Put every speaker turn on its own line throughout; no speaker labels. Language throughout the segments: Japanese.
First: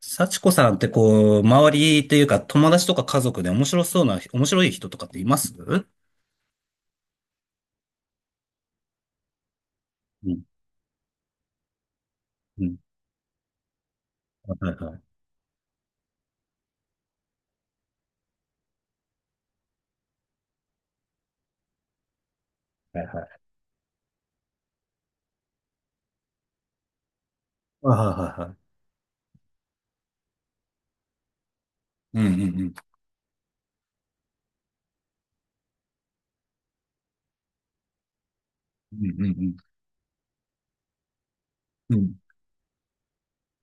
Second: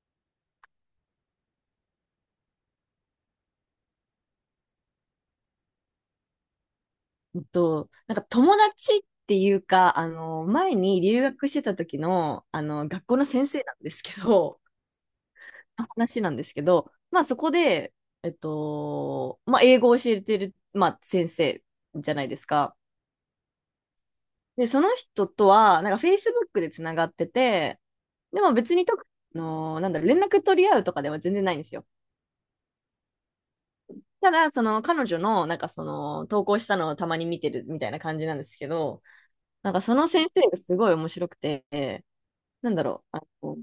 幸子さんってこう、周りというか友達とか家族で面白そうな、面白い人とかっています？うん
うんと、なんか友達っていうか、
う
前に留学してた時の、
ん。
学校の先生なんですけど、
はいはい。
の話なんですけど、まあそこで、まあ英語を教えてる、まあ先生じゃないですか。
はいはい。
で、その人とは、なんか Facebook でつながってて、
はいはい
で
は
も別
い。
に特に、なんだろう、連絡取り合うとかでは全然ないんですよ。
うんうんうん。
ただ、その彼女の、なんかその、投稿したのをたまに見てるみたいな感じなんですけ
う
ど、
んうん
なんかその先生がすごい面白く
うん。う
て、
ん。
なんだろう。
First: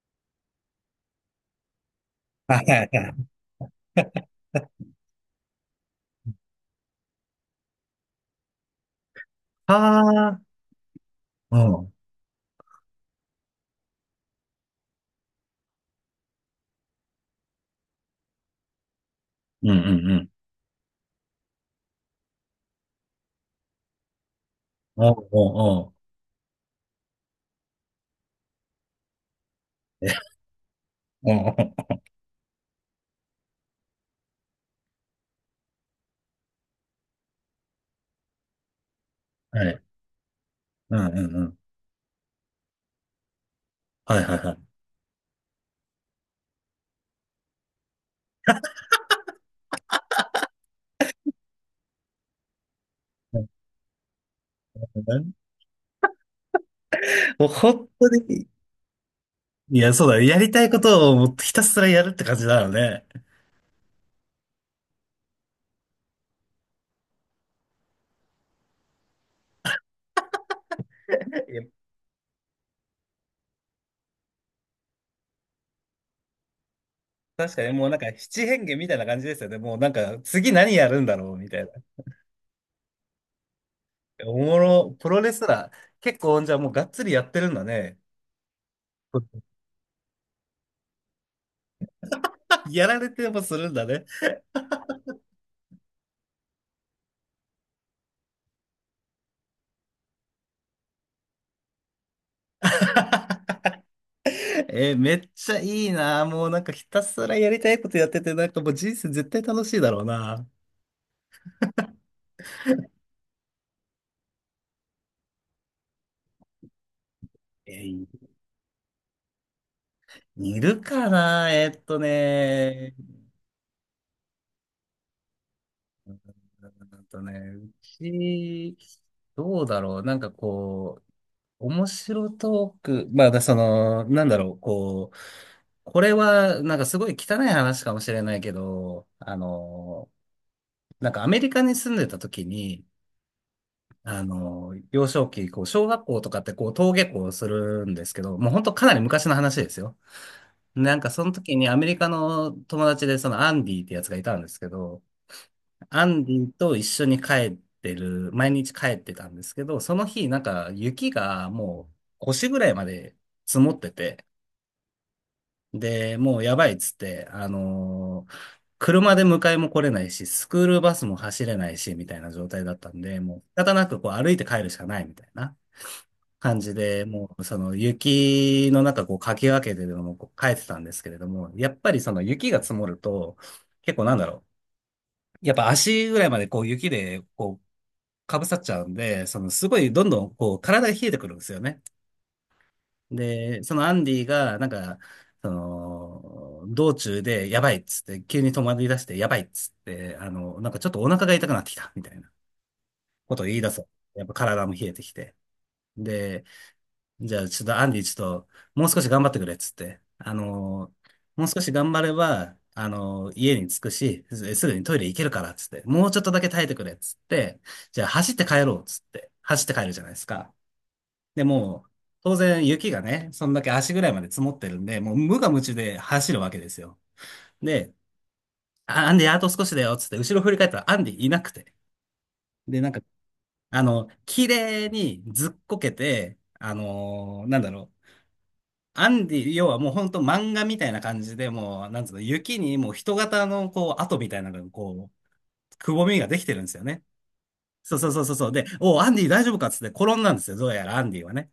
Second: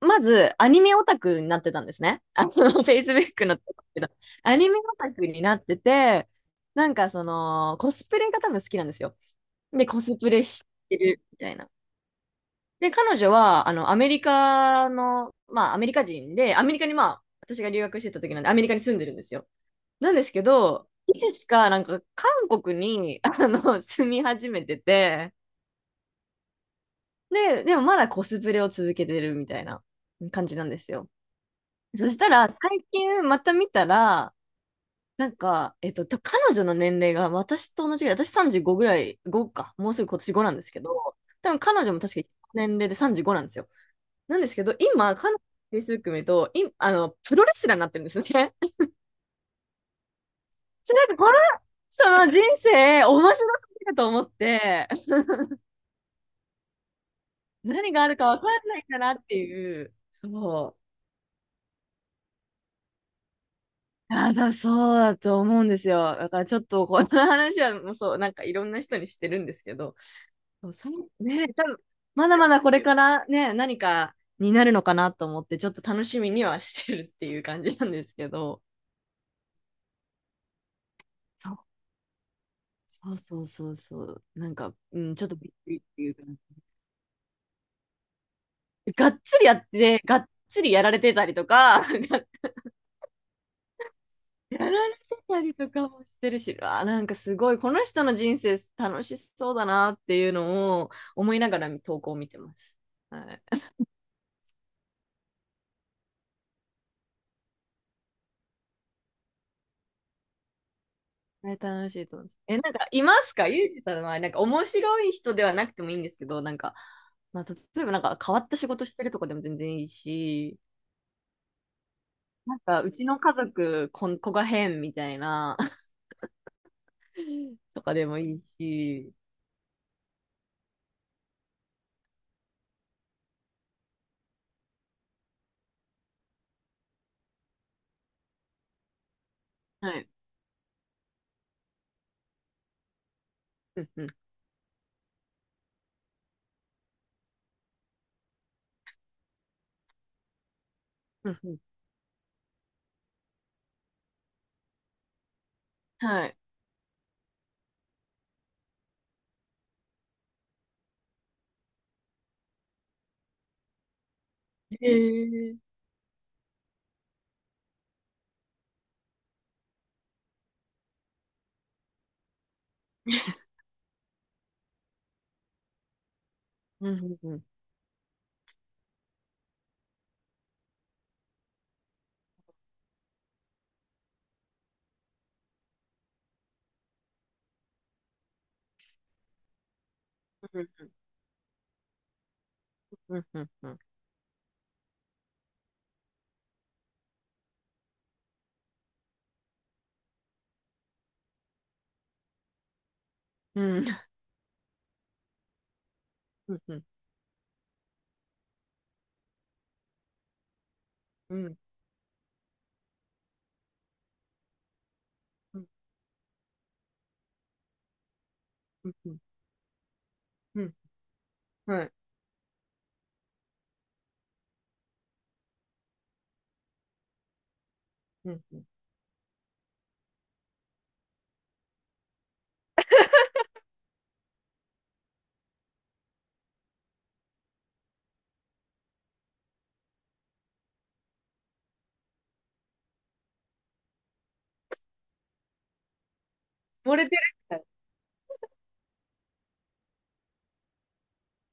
まず、アニメオタクになってたんですね。Facebook のところでアニメオタクになってて、なんかその、コスプレが多分好きなんですよ。
は
で、コスプレ
あ。
してるみたい
う
な。
ん。うん
で、彼女は、アメリカの、まあ、アメリカ人で、アメリカにまあ、私が留学してた時なんで、アメリカに住んでるんですよ。
うん
な
う
んで
ん。
すけど、いつしか、なんか、韓国に、住み始めて
おう
て、
おうおう。
で、でもまだコスプレを続けてるみたいな
え、
感じなんですよ。
おうおう。
そしたら、最近また見たら、なんか、彼女の年齢が私と同じぐらい、私35ぐらい、5
は
か、
い。
もうすぐ今年5なんですけど、
うんうんう
多
ん。
分彼女も確か年齢で35なんですよ。
はいはい
なんで
は
すけど、
い。
今、彼女の Facebook 見ると、い、あの、プロレスラーになってるんですね。なんかこの、その人生、面白すぎると思って、
もう本
何が
当
あるか分
に、
かんないんだなって
い
い
や、
う、
そうだね。やりたい
そう。
ことをもうひたすらやるって感じだよね。
そうだと思うんですよ。だからちょっとこの話はもうそう、なんかいろんな人にしてるんですけど、そう、さんね、
い や、
多分まだまだこれからね、何かになるのかなと思って、ちょっと楽しみにはしてるっていう
確
感
かに
じな
もう
ん
なん
で
か
すけ
七
ど、
変化みたいな感じですよね。もうなんか次何やるんだろうみ
そう、
たいな。
そうそうそうそう、
お
なん
も
か、
ろ、
う
プ
ん、
ロ
ちょっ
レ
と
ス
びっ
ラ
く
ー、
りっていう
結
か、
構じゃあもうがっつりやってるんだね。
がっつりや って、がっつりやられてたりとか、が
やられてもするんだね。
やられてたりとかもしてるし、あ、なんかすごい、この人の人生楽しそうだなっていうのを思いながら投稿を見てます。は い、
めっちゃいいな。もうなんかひたすらやりたいことやってて、なんかもう人生絶対楽しいだろうな。
あれ楽しいと思うんす。え、なんか、いますかユージさんは、なんか、面白い人ではなくてもいいんですけど、なんか、まあ、
え
例えば、なん
ー
か、変わった仕事してるとかでも全然いいし、
いるかな。
なんか、うちの家族、子が変みたいな、
あとね、う
とかでもいい
ち、
し、
どうだろう。なんかこう、面白トーク。まあ、だその、なんだろう。こう、これは、なんかすごい汚い話かもしれないけど、
はい。
なんかアメリカに住んでた時に、
うんうん。
幼少期、こう、小学校とかってこう、登下校するんですけど、もう本当かなり昔の話ですよ。なんかそ
う
の
んう
時
ん。
にアメリカの友達でそのアンディってやつがいたんですけど、アン
は
デ
い。
ィと一緒に帰ってる、毎日帰ってたんですけど、その日なんか雪がもう腰ぐらいまで積もってて、
へえ。
で、もうやばいっつって、車で迎えも来れないし、スクールバスも走れないし、みたいな状態だったんで、もう仕方なくこう歩いて帰るしかないみたいな感じ
う
で、
んうん
も
う
う
ん。
その雪の中こうかき分けてでもこう帰ってたんですけれども、やっぱりその雪が積もると、結構なんだろう。やっぱ足ぐらいまでこう雪でこうかぶさっちゃうんで、そのすごいどんどんこう体が冷えてくるんですよね。
うんうん
で、
う
そ
ん。
のアンディが、なんか、その、道中でやばいっつって、急に止まり出してやばいっつって、なんかちょっとお腹が痛くなってきた、みたいなことを言い
う
出そ
ん。
う。やっぱ体も冷えてきて。で、
うんうん
じゃあちょっとアンディちょっと、もう少し頑張ってくれっつって、
う
も
ん。
う
うん。
少し頑張れば、家に着くし、すぐにトイレ行けるからっ
う
つ
ん。
って、もうちょっとだけ耐えてくれっつって、じゃあ走って帰ろうっ
う
つっ
ん。
て、走って帰るじゃないですか。
うん。
で、も
は
う、
い。
当然雪がね、そんだけ足ぐらいまで積もってるんで、もう無我夢中で走るわけですよ。で、
うんうん。
アンディ、あと少しだよ、つって、後ろ振り返ったらアンディいなくて。で、なんか、綺麗にずっこけて、なんだろう。アンディ、要はもうほんと漫画みたいな感じで、もう、なんつうの、雪にもう人型のこう、跡みたいなのがこう、くぼみができてるんですよ
漏
ね。
れてる。
そうそうそうそうそう。で、おう、アンディ大丈夫かっつって転んだんですよ。どうやらアンディはね。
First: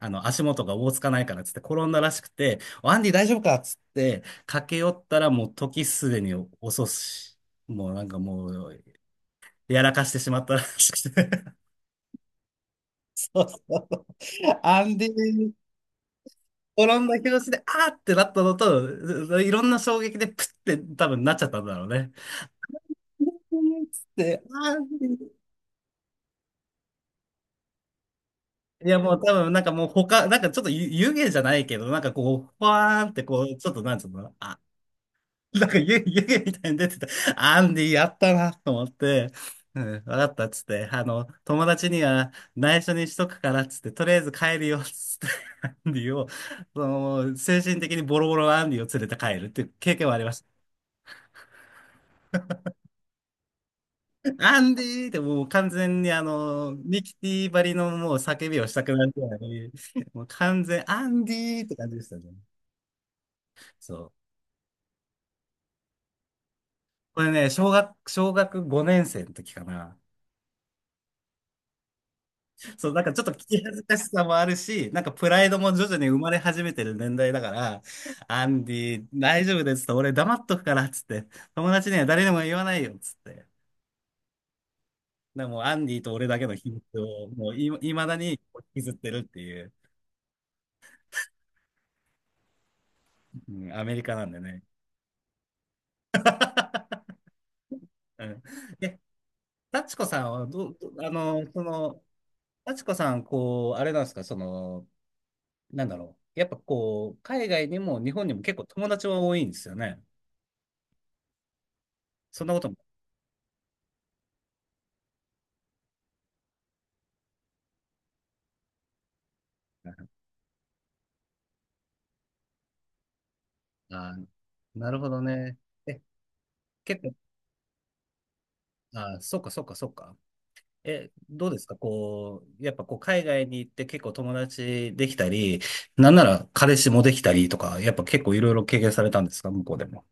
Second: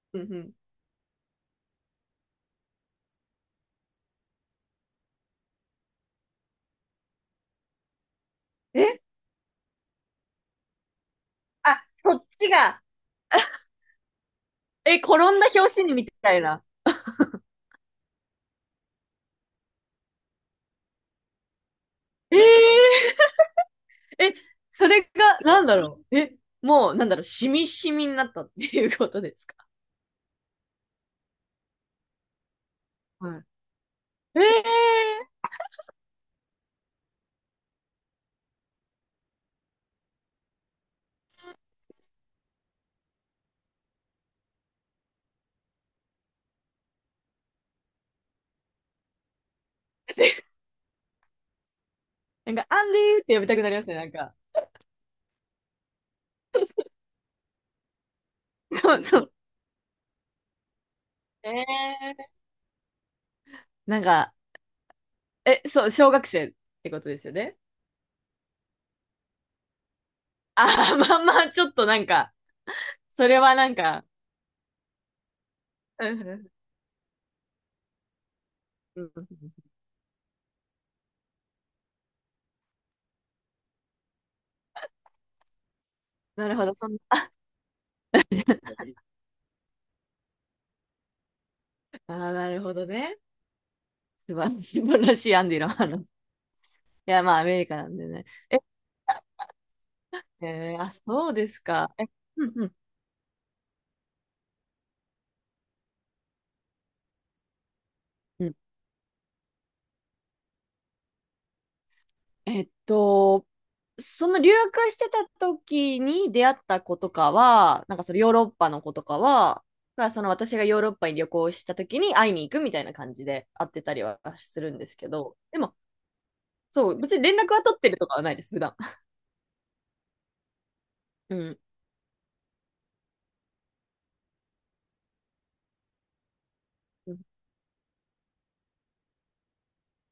うんう
足
ん。
元がおぼつかないからっつって転んだらしくて、アンディ大丈夫かっつって駆け寄ったらもう時すでに遅し、もうなんかもう、
え、
やらかしてしまったらしくて。
あ、そっちが。
そうそうそう。アン
え、
デ
転んだ
ィ、
拍子にみたいな。
転んだ拍子で、あーってなったのと、いろんな衝撃でプッて多分なっちゃったんだろうね。
えー、
つっ
え、
て、あ
それが、
ー、
なんだろう。え、もう、なんだろう、しみしみになったってい
い
う
や
こ
もう
と
多
です
分
か。
なんかもう他、なんかちょっと湯湯気じゃないけど、なんかこう、ファーンってこ
は
う、ちょっとなんつうの、
い。
あ、
え
なんか湯湯気みたいに出てた。アンディやったなと思って、うん、わかったっつって、友達には内緒にしとくからっつって、とりあえず帰るよっつって、アンディを、その、精神的にボロボロのアンディを連れて帰るっていう経験はありまし
ー、
た。
なんか、アンディーって呼びたくなりますね、なんか。
アンディーってもう完全にミキティばりのもう叫びをしたく
そう
なる
そ
ぐ
う。
らい、もう完全、アンデ
え
ィーって感じでしたね。
ー、
そ
なん
う。
か、え、そう、小学生ってことで
こ
す
れ
よ
ね、
ね。
小学5年生の時かな。
ああまあまあ、ちょっとなんか、
そう、なんかちょっ
そ
と聞
れは
き
なん
恥ずか
か、
しさもあるし、なんかプライドも徐々
う
に生
ん
ま
う
れ
ん
始めてる年代だから、アンデ
う
ィ、
んうん、
大丈夫ですと、俺黙っとくから、つって、友達には誰にも言わないよ、つって。でもうアンディと俺だけ
な
の
るほ
秘
ど、
密
そんな。
を、もうい、いまだに引きずっ てるっていう、
ああなるほどね。
うん、アメリカなん
素
で
晴ら
ね。
しい、素晴らしいアンディの話。いや、まあ、アメリカなんでね。
うん。え、幸子さんはど、
えー、
ど、
あ、
あ
そう
の、
です
そ
か。
の、
え、うんうん
幸子さん、こう、あれなんですか、その、なんだろう。やっぱこう、海外にも日本にも
うん。
結構友達は多いんですよね。そんなこ
えっ
とも。
と、その留学してた時に出会った子とかは、なんかそのヨーロッパの子とかは、その私がヨーロッパに旅行した時に会いに行くみたいな感じで会ってたり
あ
は
ー、
するんで
な
す
る
け
ほど
ど、で
ね。
も、
え、
そう、
結構、
別に連絡は取ってるとかはないです、普段。
あー、そうか、そうか、そうか。え、
う
どう
ん。
ですかこう、やっぱこう、海外に行って結構友達できたり、なんなら彼氏もできたりとか、やっぱ結構いろいろ経験されたんですか向こうでも？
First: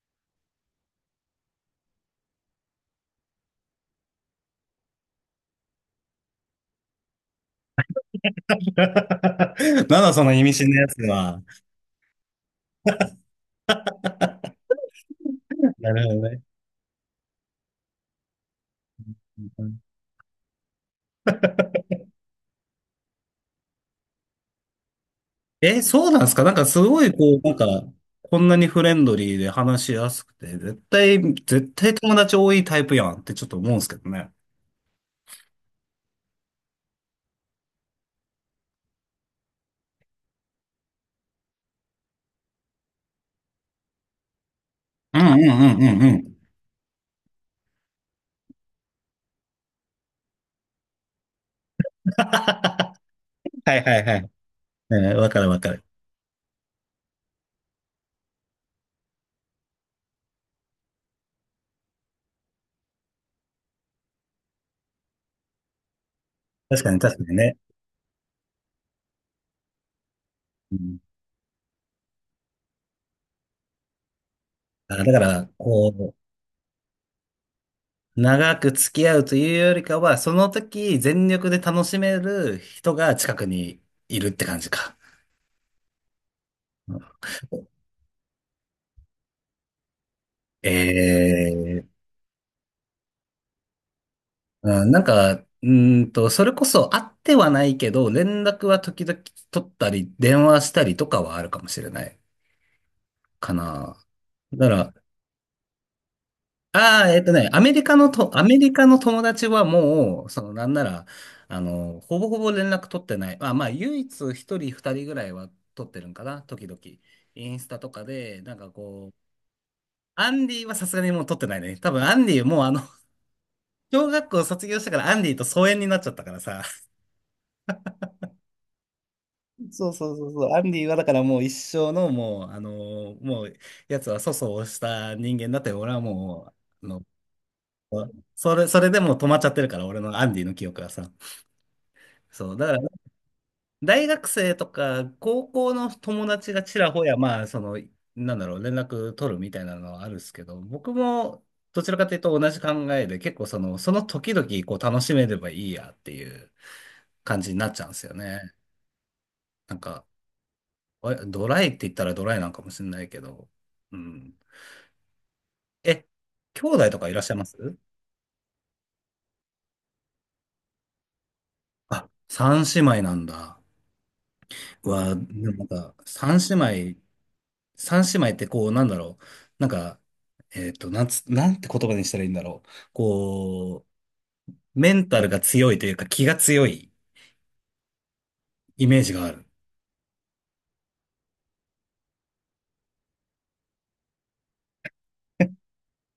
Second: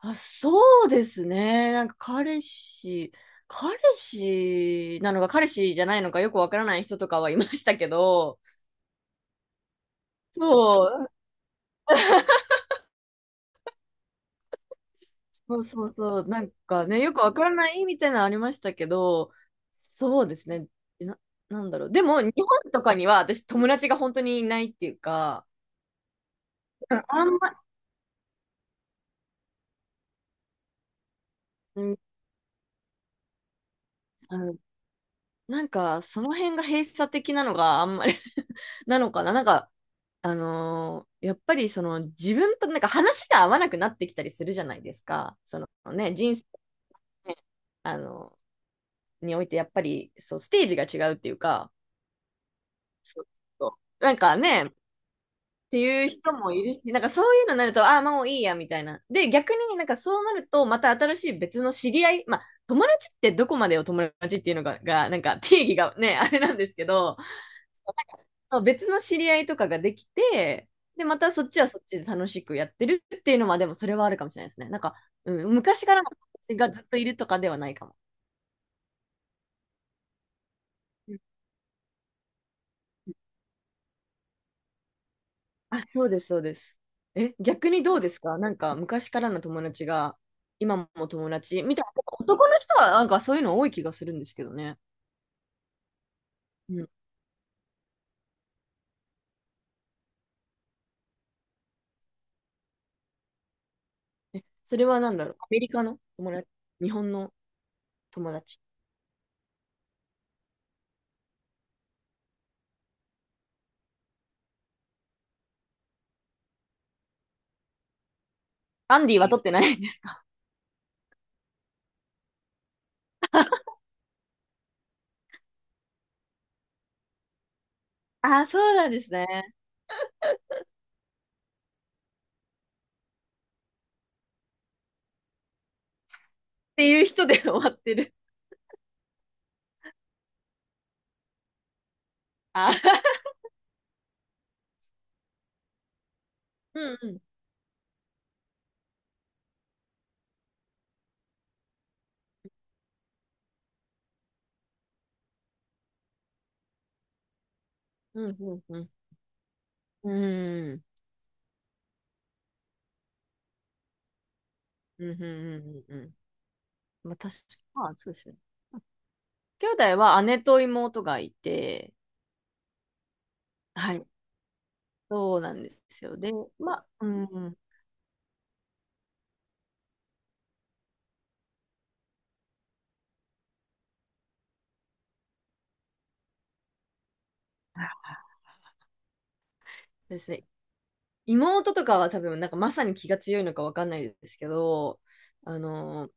あ、そうですね。なんか彼氏、彼氏なのか彼氏じゃないのかよくわからない人とかはいましたけど、
なんだその
う
意味深な
そ
やつ
う、
は。
そうそ
な
う
るほ
そ
ど
う、
ね。
なんかね、よくわからないみたいなのありましたけど、
うん。
そうですね、な、なんだろう、でも日本とかには私、友達が本当にいないっていうか、
え、そうなんですか？なんかす
う
ご
ん
い
あん
こ
ま、
う、なんか、こんなにフレンドリーで話しやすくて、絶対、絶
う
対
ん、
友達多いタイプやんってちょっと思うんですけどね。
あのなんかその辺が閉鎖的なのがあんまり なのかな、なんか、あのーやっぱりその自分となんか話が合わなくなってきたりするじゃないです
うんう
か、
ん
そ
う
の
んう
ね、人
ん。
生、ね、あのにおいてやっぱりそうステージが違うっていうか、
は
そうそ
いはい
うな
は
ん
い。
かね、
うん、わかるわか
って
る。
いう人もいるし、なんかそういうのになると、ああ、もういいや、みたいな。で、逆になんかそうなると、また新しい別の知り合い、まあ、友達ってどこまでを友達っていうのが、なんか定義がね、あれなんです
確
け
かに
ど、
確かにね。
なんかそう別の知り合いとかができて、
うん、
で、またそっちはそっちで楽しくやってるっていうのは、でもそれはあるかもしれないですね。なんか、
あ、だか
う
ら、
ん、昔からの
こ
友達がずっといるとかではないかも。
う、長く付き合うというよりかは、その時
うん、
全力で楽しめる人が近くにいるって感じか。
あ、そうです、そうです。え、逆にどうですかなんか昔からの友達が今も友達みたい
え
な、
え。
男の人はなんかそういうの多い気がするんですけどね。
うん。なんか、それこ
う
そ
ん。
会ってはないけど、連絡は時々取ったり、電話したりとかはあるかもしれないかな。だか
それ
ら、
はなんだろう。アメリカの友達、日
ああ、
本の友
アメ
達。
リカの友達はもう、その、なんなら、ほぼほぼ連絡取ってない。まあ、まあ、唯一一人二人ぐらいは取ってるんかな、時々。インスタとかで、なんか
アン
こ
ディ
う、
は取ってないです。
アンディはさすがにもう取ってないね。多分アンディもうあの、小学校卒業したからアンディと疎遠になっちゃったからさ。
あ、そうなんですね。っ
そうそうそうそう。アンディはだからもう一生のもう、あの、もう、やつは粗相をした人間だって、俺はもう、
て
あ
い
の、
う人で終わってる。
それでもう止まっちゃってるから、俺のアンディの記憶はさ。そう、だ
あ、
から 大学生とか高校の友達がち
う
ら
ん
ほ
う
や、
ん。
まあ、その、なんだろう、連絡取るみたいなのはあるんですけど、僕もどちらかというと同じ考えで、結構その時々こう楽しめればいいやっていう感じになっちゃうんですよ
うんう
ね。
んうん。
なんか、
うん。
ドライって言ったらドライなんかもしれないけど、うん。
うんうんうんうんう
え、
ん。
兄弟とか
ま
い
あ
らっしゃ
確
い
か、
ます？
まあそうですね。兄弟は姉と妹がいて、
あ、三姉妹なんだ。
はい。
で
そうなん
もなん
で
か、
すよ。で、
三姉
まあ、
妹
うん。
三姉妹ってこう、なんだろう。なんか、なんて言葉にしたらいいんだろう。こう、メンタルが強いというか気が強いイメージがある。
ですね。妹とかは多分、なんかまさに気が強いのかわかんないですけど、あ の、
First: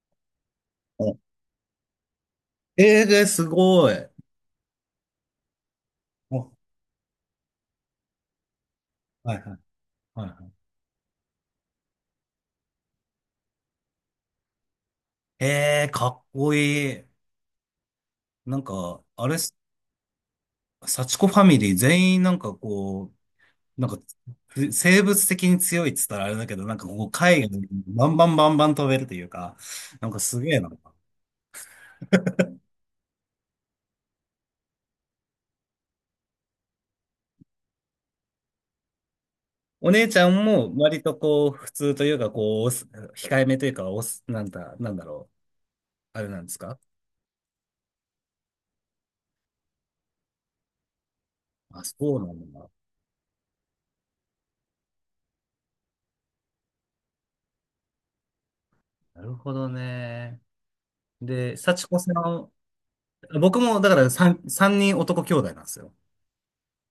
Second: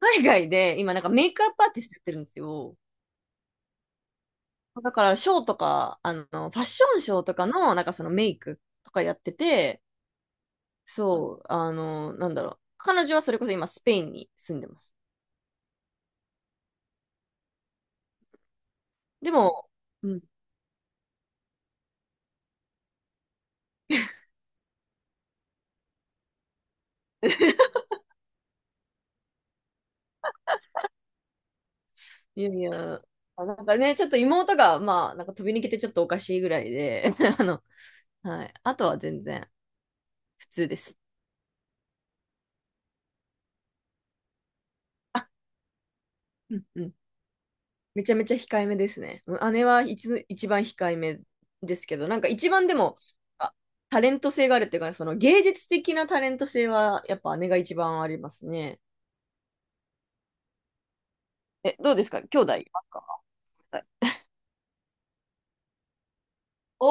海外で今なんか
お、
メイクアップアーティストやってるんですよ。
えー、すごい。
だからショーとか、フ
お、
ァッションショーとかのなんかそのメイクとかやって
はいはい
て、
はいは
そう、なんだろう。彼女はそれこそ今スペインに住んでます。
い。えー、かっこいい。なんか、あ
で
れ
も、うん。
幸子ファミリー全員なんかこう、なんか、生物的に強いっつったらあれだけど、なんかこう、海外に バンバンバンバン飛べるというか、なんかすげえな。
いやいや、あなんかね、ちょっと妹が、まあ、なんか飛び抜けてちょっとおかしいぐらいで、あの、はい。あとは全然
お姉ちゃん
普通
も
です。
割とこう、普通というか、こう、控えめというか、おす、なんだ、なんだ
あ、
ろう、あれなんで
う
す
ん
か？
うん。めちゃめちゃ控えめですね。姉は一番控えめで
あ、
す
そ
けど、な
う
んか
な
一
ん
番
だ。
でも、あタレント性があるっていうかね、その芸術的なタレント性は、やっぱ姉が一番ありますね。
なるほどね。で、
え、
幸
どう
子
で
さ
すか兄
ん、
弟いますか。
僕もだから三人男兄弟なんですよ。
お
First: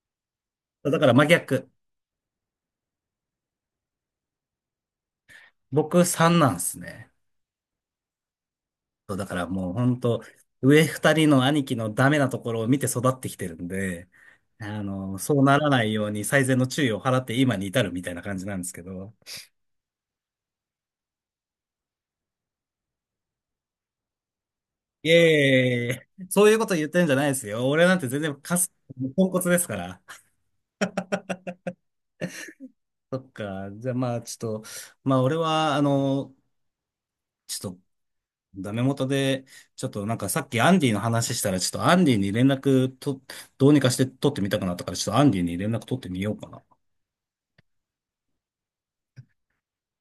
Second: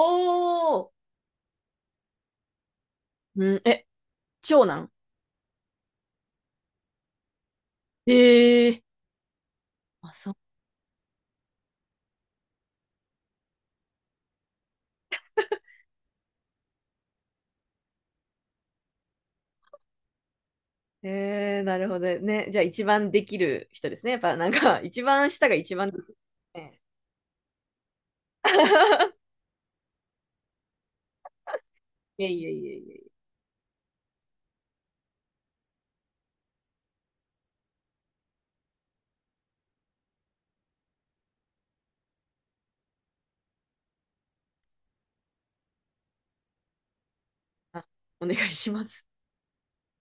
おー、
だから真逆。
うん、え、長男。
僕三なんですね。
ええ、
そうだからもう本
あ、
当
そう。
上二人の兄貴のダメなところを見て育ってきてるんで、そうならないように最善の注意を払って今に至るみたいな感じなんですけど。
えー、なるほどね。じゃあ一番できる人ですね。やっぱなんか、一
いやいや
番下が一
い
番
やい
できる
や、そういうこと
ね。
言ってるんじゃないですよ。俺なんて全然カス、ポンコツですから。
いえいえいえいえ。
そっか。じゃあまあちょっと、まあ俺は、ちょっとダメ元で、ちょっとなんかさっきアンディの話したら、ちょっとアンディに連絡と、どうにかして取ってみたくなったから、ちょっとアンディに連絡取ってみようかな。
あ、お願いします。